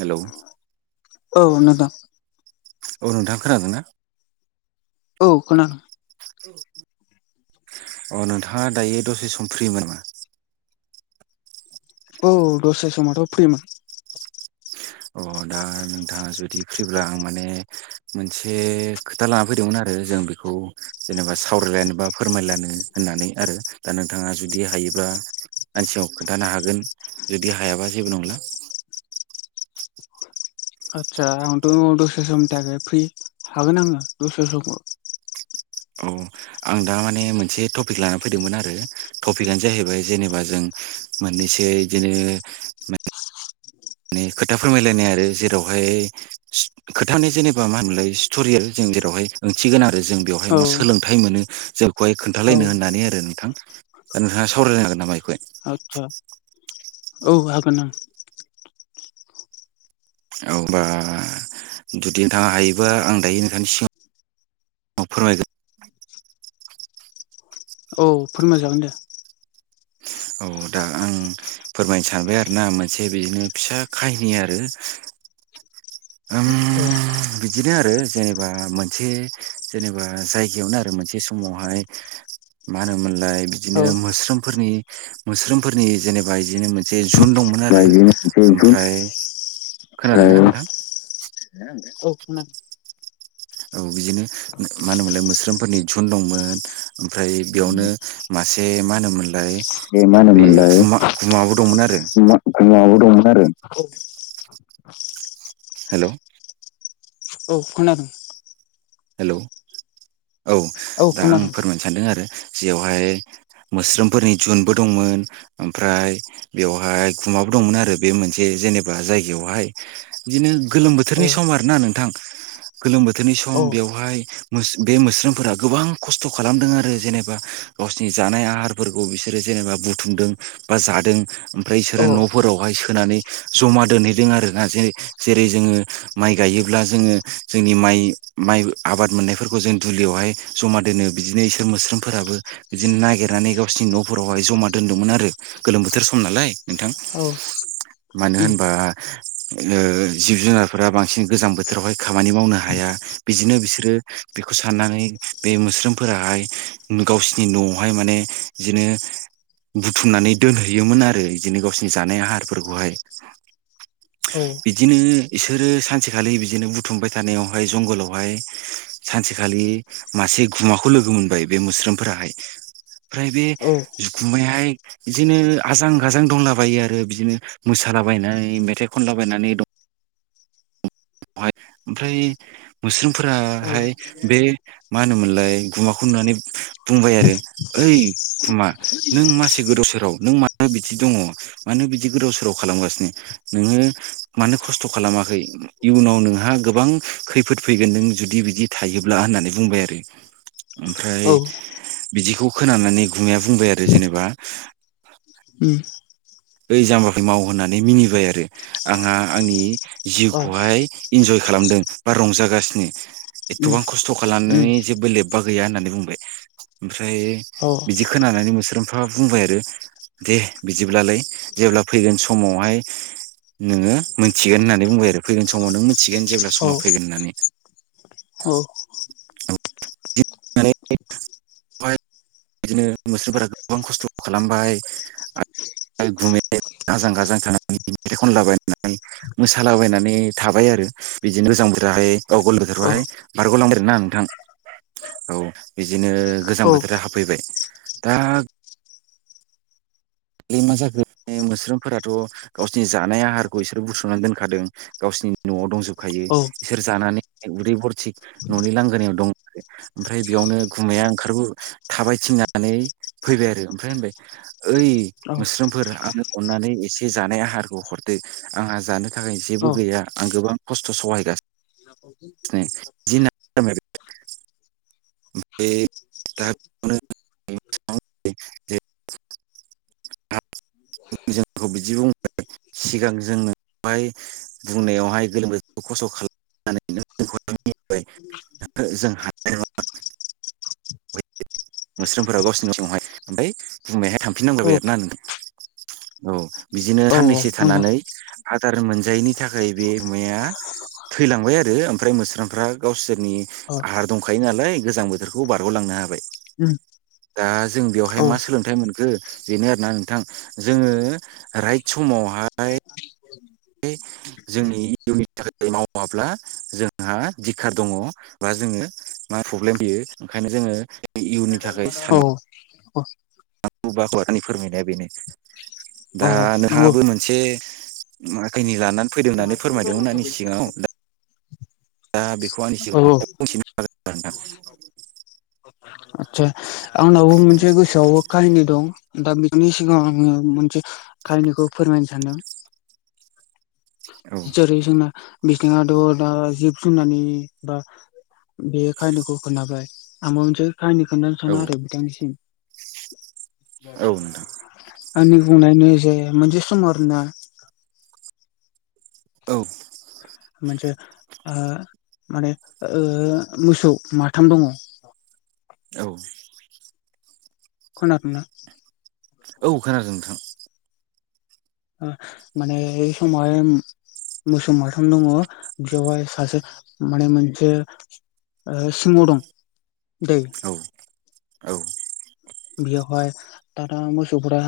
हेल' औ नोंथां खोनादों ना? औ खोनादों। अ नोंथाङा दायो दसे सम फ्रि मोन मा औ दसे समावथ' फ्रिमोन। अ दा नोंथाङा जुदि फ्रिब्ला आं माने मोनसे खोथा लाना फैदोंमोन आरो आरो जों बेखौ जेनेबा सावरायलायनो बा फोरमायलायनो होननानै आरो दा नोंथाङा जुदि हायो [unintelligible] आंनि सिगाङाव खोन्थानो हागोन जुदि हायाबा जेबो नंला आदसा आंथ' दसे समनि थाखाय फ्रि हागोन आङो दसे समखौ औ आं दा माने मोनसे टपिक लाना फैदोंमोन आरो टपिकआनो जाहैबाय जेनेबा जों मोनैसै बिदिनो माने खोथा फोरमायलायनाय आरो जेरावहाय खोथानि जेनेबा मा होनोमोनलाय स्ट'रियेल जों जों जेरावहाय ओंथिगोन आरो जों बेयावहाय मा सोलोंथाइ मोनो जोंखौहाय खोन्थालायनो होननानै आरो नोंथां दा नोंथाङा सावरायनो हागोन नामा बेखौहाय? आतसा औ हागो नों अबा जुदि नोंथाङा हायोबा आं दायो नोंथांनि सिगां अ फोरमायगोन औ फोरमायजागोन दे औ दा आं फोरमायनो सानबाय आरोना मोनसे बिदिनो फिसा खाहिनि आरो [inaudible] ओम औ बिदिनो आरो जेनेबा मोनसे जेनेबा जायगायावनो आरो मोनसे समावहाय मा होनोमोनलाय बिदिनो मस्रोमफोरनि मोस्रोफोरनि जेनेबा बिदिनो मोनसे जुन दंमोन आरो ओमफ्राय बेनि मोनसे जुन ओमफ्राय खोनादोंना नोंथां? औ खोना औ बिदिनो मा होनोमोनलाय मोस्रोमफोरनि जुन दंमोन ओमफ्राय बेयावनो मासे ए मा होनोमोनलाय बे मा होनोमोनलाय गुमा गुमाबो दंमोन आरो गुमाबो दंमोनआरो हेल' औ खोनादोंं। हेलौ औ दा आं फोरमायनो सानदों आरो जयावहाय मोस्रोमफोरनि जुनबो दंमोन ओमफ्राय बेवहाय गुमाबो दंमोन आरो बे मोनसे जेनेबा जायगायावहाय बिदिनो गोलोम बोथोरनि सम आर ना नोंथां गोलोम बोथोरनि सम बेवहाय बे मोस्रोमफोरा गोबां खस्थ' खालामदों आरो जेनेबा गावसिनि जानाय आहार बिसोर जेनेबा बुथुमदों बा जादों मफ्राय बिसोरो न'फोरावहाय सोनानै ज जमा दोनहैदों आरोोना ज जेरै जोङो माइ गायोब्ला जोङो जोंनि माइ माइ आबाद मोननायफोरखौ जों दुलियावहाय जमा दोनो बिदिनो इसोर मोस्रोमफोराबो बिदिनो नागिरनानै गावोरनि न'निावहाय जमा दोन्मोन आरो गोलोम बोथोर सम नालाय नोंथां मानो होनबा जिब जुनारफोरा बांसिन गोजां बोथोरावहाय खामानि मावनो हाया हाया बिदिनो बिसोरो बेखौ साननानै बे मोस्रोमफोराहाय गावसोरनि न'आवहाय माने बिदिनो बुथुमनानै दोनहैयोमोन आरो बिदिनो गावसिनि जानाय आहारफोरखौहाय। बिदिनो बिसोरो सानसेखालि बिदिनो बुथुमबाय थानायावहाय जंगलाव हाय सानसेखालि मासे गुमाखौ लोगो मोनबाय बे मोस्रोमफोराहाय ओमफ्राय बे जुखुमयाहाय बिदिनो आजां गाजां दंलाबायो आरो बिदिनो मो सालाबायनानै मेथाइ खनलाबायनानै दं। ओमफ्राय मोस्रोमफोराहाय बे मा होनोमोनलाय गुमाखौ नुनानै बुंबाय आरो ओइ गुमा नों मासे गोदाव सोराव नों मानो बिदि दं ङ मानो बिदि गोदाव सोराव खालामगासिनो नोङो मानो खस्थ' खालामाखै इयुनाव नोंहा गोबां खैफोद फैगोन नों जुदि बिदि थायोब्ला होननानै बुंबाय आरो। ओमफ्राय बिदिखौ खोनानानै गुमाया बुंबाय आरो जेनेबा ओम ओइ जाम्बाफोर मावो होननानै मिनिबाय आरो आंहा आंनि जिउखौहाय इन्जय खालामदों बा रंजागासिनो एथ'बां खस्थ' खालामनानै जेबो लेब्बा गैया होननानै बुंबाय। ओमफ्राय बिदि खोनानानै मोस्रोमफोरा बुंबाय आरो दे बिदिब्लालाय जेब्ला फैगोन समावहाय नोङो मोनथिगोन होननानै बुंबाय आरो फैगोन समाव नों मोनथिगोन जेब्ला समा फैगोन होननानै। औ [unintelligible] बिदिनो मोस्रोमफोरा गोबां खस्थ' खालामबाय ओमफाय गुमाया आजां गाजां थानानै मेथाइ खनलाबायनानै मोसालाबायनानै थाबाय आरो बिदिनो गोजां बोथो राहाय [unintelligible] बारग'लांबाय आरोना नोंथां। औ बिदिनो गोजां बोथोरा हाबफैबाय। दा मा जाखो मोस्रोमफोराथ' गावसिनि जानाय आहारखौ इसोर बुथुमनानै दोनखादों गावसिनि न'आव दंजोबखायो बिसोर जानानै उदै फरथिख न'नि लांगोनायाव दं ओमफ्राय बेयावनो गुमाया ओंखारबो थाबाय थिननानै फैबाय आरो ओमफ्राय होनबाय ओइ मोस्रोमफोर आंनो अननानै एसे जानाय आहारखौ हरदो आंहा जानो थाखाय जेबो गैया। आं गोबां खस्थ' सहायगासिनोसिनो [unintelligible] ब [unintelligible] जोंखौ बिदि बुंबाय सिगां जोंनो बेहाय बुंनायावहाय गोलोम बोथोरखौ खस्थ' खालामनानै मिबाय ओहो जों हानाय नङा मोस्रोमफोरा गावसिनि समावहाय ओमफ्राय बुंनायावहाय थांफिननांलायबाय आरोना ना। औ बिदिनो साननैसो थानानै आदार मोनजायैनि थाखाय बे गुमाया थैलांबाय आरो ओमफ्राय मोस्रोमफ्रा गावसोरनि आहार दंखायो नालाय गोजां बोथोरखौ बारग'लांनो हा बाय। उम दा जों बेवहाय मा सोलोंथाइ मोनखो बेनो आरोना नोंथां जोङो राइट समाव हाय जोंनि इयुननि थाखाय मावाब्ला जोंहा दिखार दङ बा जोङो मा प्रब्लेम फैयो ओंखायनो जो ङो इयुननि थाखाय सान नांगौ आंनि फोरमायनाया बेनो दा नोंहाबो मोनसे आखैनि लानानै फैदों होननानै फोरमायदोंमोन आंनि सिगाङाव दा दा बेखौ आंनि सिगाङाव बुंथिना होदो आरोनोंथां। आदसा आंनावबो मोनसे गोसोआवबो काहिनि दं दा बेफोरनि सिगाङ आङो मोनसे काहिनिखौ फोरमायनो सानदों। हागोन नोंथां औ जेरै जोंना बिदिनोथ' दा जिब जुनारनि बा बे खायनोखौ खोनाबाय आमनसो खाहानि खोन्थानो औ सानो आरो बिथांनिसिम। औ नोंथां आंनि बुंनायनि जे मोनसे समाव आरो ना? औ। मोनसे ओ माने ओ मोसौ माथाम दङ। औ। खोनादोंना? औ खोनादों नोंथां। माने बे समावहाय मोसौ माथाम दङ बेवहाय सासे माने मोनसे ओ सिङाव दं दैे। औ औ। बियावहाय दा दा मोसौफोरा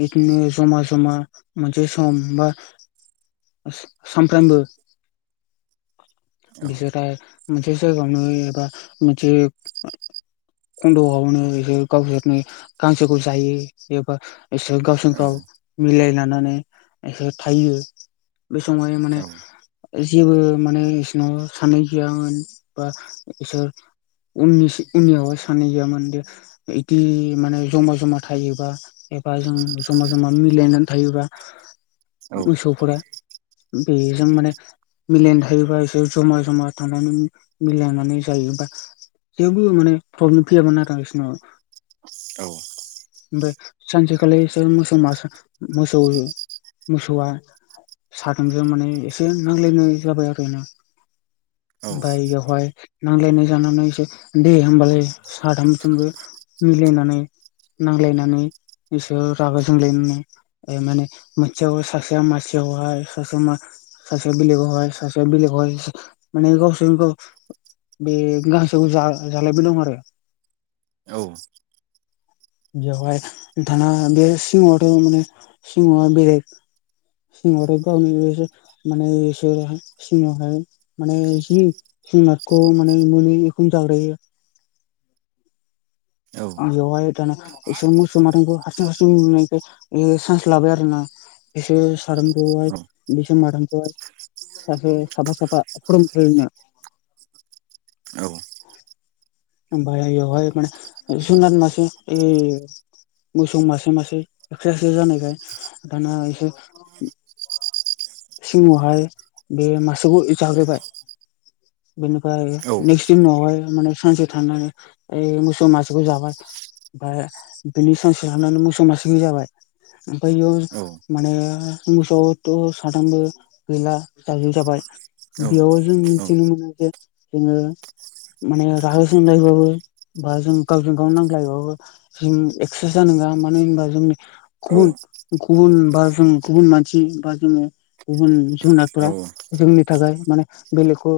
बिदिनो जमा जमा मोनसे सम हमबा सानफ्रामबो औ बिसोरा मोनसे जायगायावनो एबा मोनसे खन्द'आवनो जोब गावसोरनो गांसोखौ जायो एबा गावसोर औ गाव मिलाय लानानै एसे थायो बे समावहाय माने औ जेबो माने बिसोरनाव सान्नाय गैयामोन बा बिसोर उननि उनियावाब सानै गैयामोन दे इदि माने जमा जमा थायोबा एबा जों जमा जमा मिलायनानै थायोबा औ औ मोसौफोरा बेजों माने मिलायनानै थायोबा एसे जमा जमा थांनानै मिलायनानै जायोबा जेबो माने प्रब्लेम फैयामोन आरो बिसिनाव। औ ओमफाय सानसेखालि मोसौ मासा मोसौ मोसौआ साथामजों माने एसे नांज्लायनाय जाबाय आरोना [inaudible] ओमफ्राय बेवहाय नांजलायनाय जानानै दे होमबालाय साथामजोंबो मिलायनानै नांज्लायनानै इसोर रागा जोंलायनो माने मोनसे सासेया मसेयावहाय सासे सासेया बेलेगावहाय सासेया बेलेगावहाय माने गसोरजों गाव बे गांसो जालायबाय दं आरो। औ। बेयावहाय नोंथांआ बे सिंह माने सिंह बेरेग सिंहआथ' गावनि मान सि माने जि जुनारखौ माने मोनै एखनो जाग्रोयो। बेवहाय दाना एसे मोसौ माथोमखौ हारसिं हारसिं नुनायखाय एयो सान्स लाबाय आरो ना? बेसोर साथामखौहाय बेसोर माथामखौहाय सासे सफा साफा [unintelligible] औ बायायाव हाय माने [unintelligible] मोसौ मासे मासे एक्स्रा एक्स्रा जानायखाय दाना एसे सिंह आहाय बे मासेखौ जाग्रोबाय। [inaudible] बेनिफ्राय नेक्स्ट दिनावहाय माने सानसे थानानै ओइ मोसौ मासेखौ जाबाय। ओमफ्राय बिनि सानसे हानानै मोसौ मासे जाबाय। ओमफ्राय इयाव माने मोसौआबोथ' साथामबो गैला जाजोब जाबाय। बेयावाजों मिथिनो मोन जे जोङो माने राहो जोंलायबाबो बा जों गावजों गाव नांलायबाबो जों एक सो जानां मानो होनबा जोंनि गुबुन गुबुन बा जों गुबुन मानसि बा जोङो गुबुन जुनारफोरा जोंनि थाखाय माने बेलेगखौ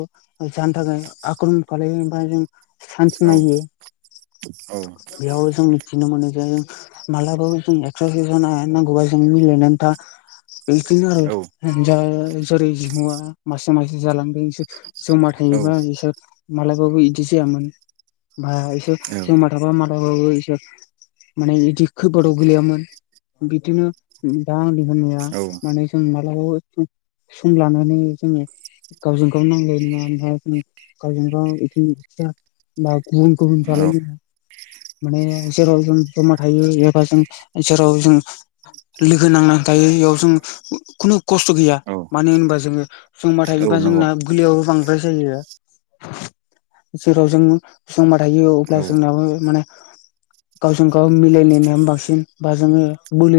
जानो थाखाय आख्रमन खालायो ओमफाय जों सान्स नायो औ बेयाव जों मिथिनो मोनो जे मालाबाबो जों एक्सारा जानो हाया नांगौबा मिलायना था [unintelligible] आरो जेरै जिमुआ मासे मासे जालांदों इसोर जमा थायोबा इसोर मालाबाबो इदि जायामोन बा इसोर जमा थाबा मालाबाबो इसोर माने बिदि खैफोदाव गोलैयामोन। बिदिनो दा आंनि होननाया माने जों मालाबाबो सम लानानै जोङो गावजों गावनो नांलाय [unintelligible] गावजोंगाव [unintelligible] होमबा गुबुन गुबुन जालायनो माने जेराव जों जमा थायो एबा जों जेराव जों लोगो नांनानै थायो इयाव जों खुनु खस्थ' गैया औ मानो होनबा जोङो जमा औ थायोबा नंगौ जोंना गुलियाबो बां [unintelligible] जेराव जों जमा थायो औ अब्ला जोंनाबो माने गावजों गाव मिलायलायनायानो बांसिन बा जोङो बोलो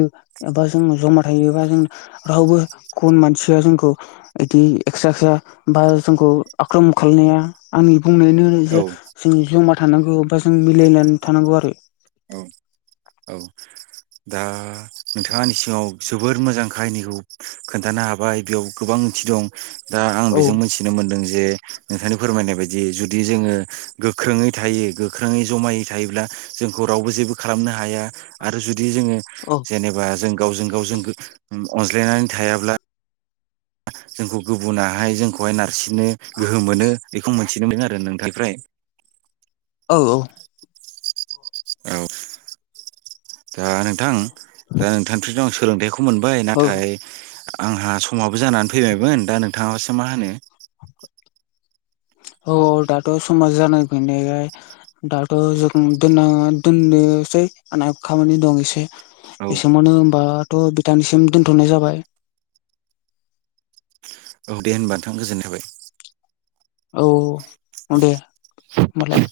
एबा जों जमा थायोबा जों रावबो गुबुन मानसिया जोंखौ बिदि एक्स्रा एक्स्रा बा जोंखौ आख्रम खालामनाय आंनि बुंनायानो औ जे जों जमा थानांगौ बा जों मिलायनानै थानांगौ आरो औ औ दा नोंथाङा आंनि सिगङाव जोबोर मोजां काहिनिखौ खोन्थानो हाबाय बेयाव गोबां थि दं दा आं बेजों मिथिनो मोनदों जे जे नोंथांनि फोरमायनाय बायदि जुदि जोङो गोख्रोङै थायो गोख्रोङै जमायै थायोब्ला जोंखौ रावबो जेबो खालामनो हाया आरो जु दि जोङो जेनेबा जों गावजों गाव जों अनज्लायनानै थायाब्ला जोंखौ गुबुनाहाय जोंखौहाय नारसिननो गोहो मोनो बेखौ मोनथिनो मोनदों आरो नोंथांनिफ्राय औ औ औ दा नोंथां दा नोंथांनिफ्रायथ' आं सोलोंथाइखौ मोनबाय नाथाय आंहा समाबो जानानै फैबायमोन दा नोंथाङासो मा होनो औ दाथ' समाजा जाना फैनायखाय दाथ' जों दोना दोननो सै आनाब खामानि दं एसे औ एसेमावनो होनोमबाथ' बिथांनिसिम दोनथ'नाय जाबाय। औ दे होनबा नोंथां गोजोननाय थाबाय औ दे होमालाय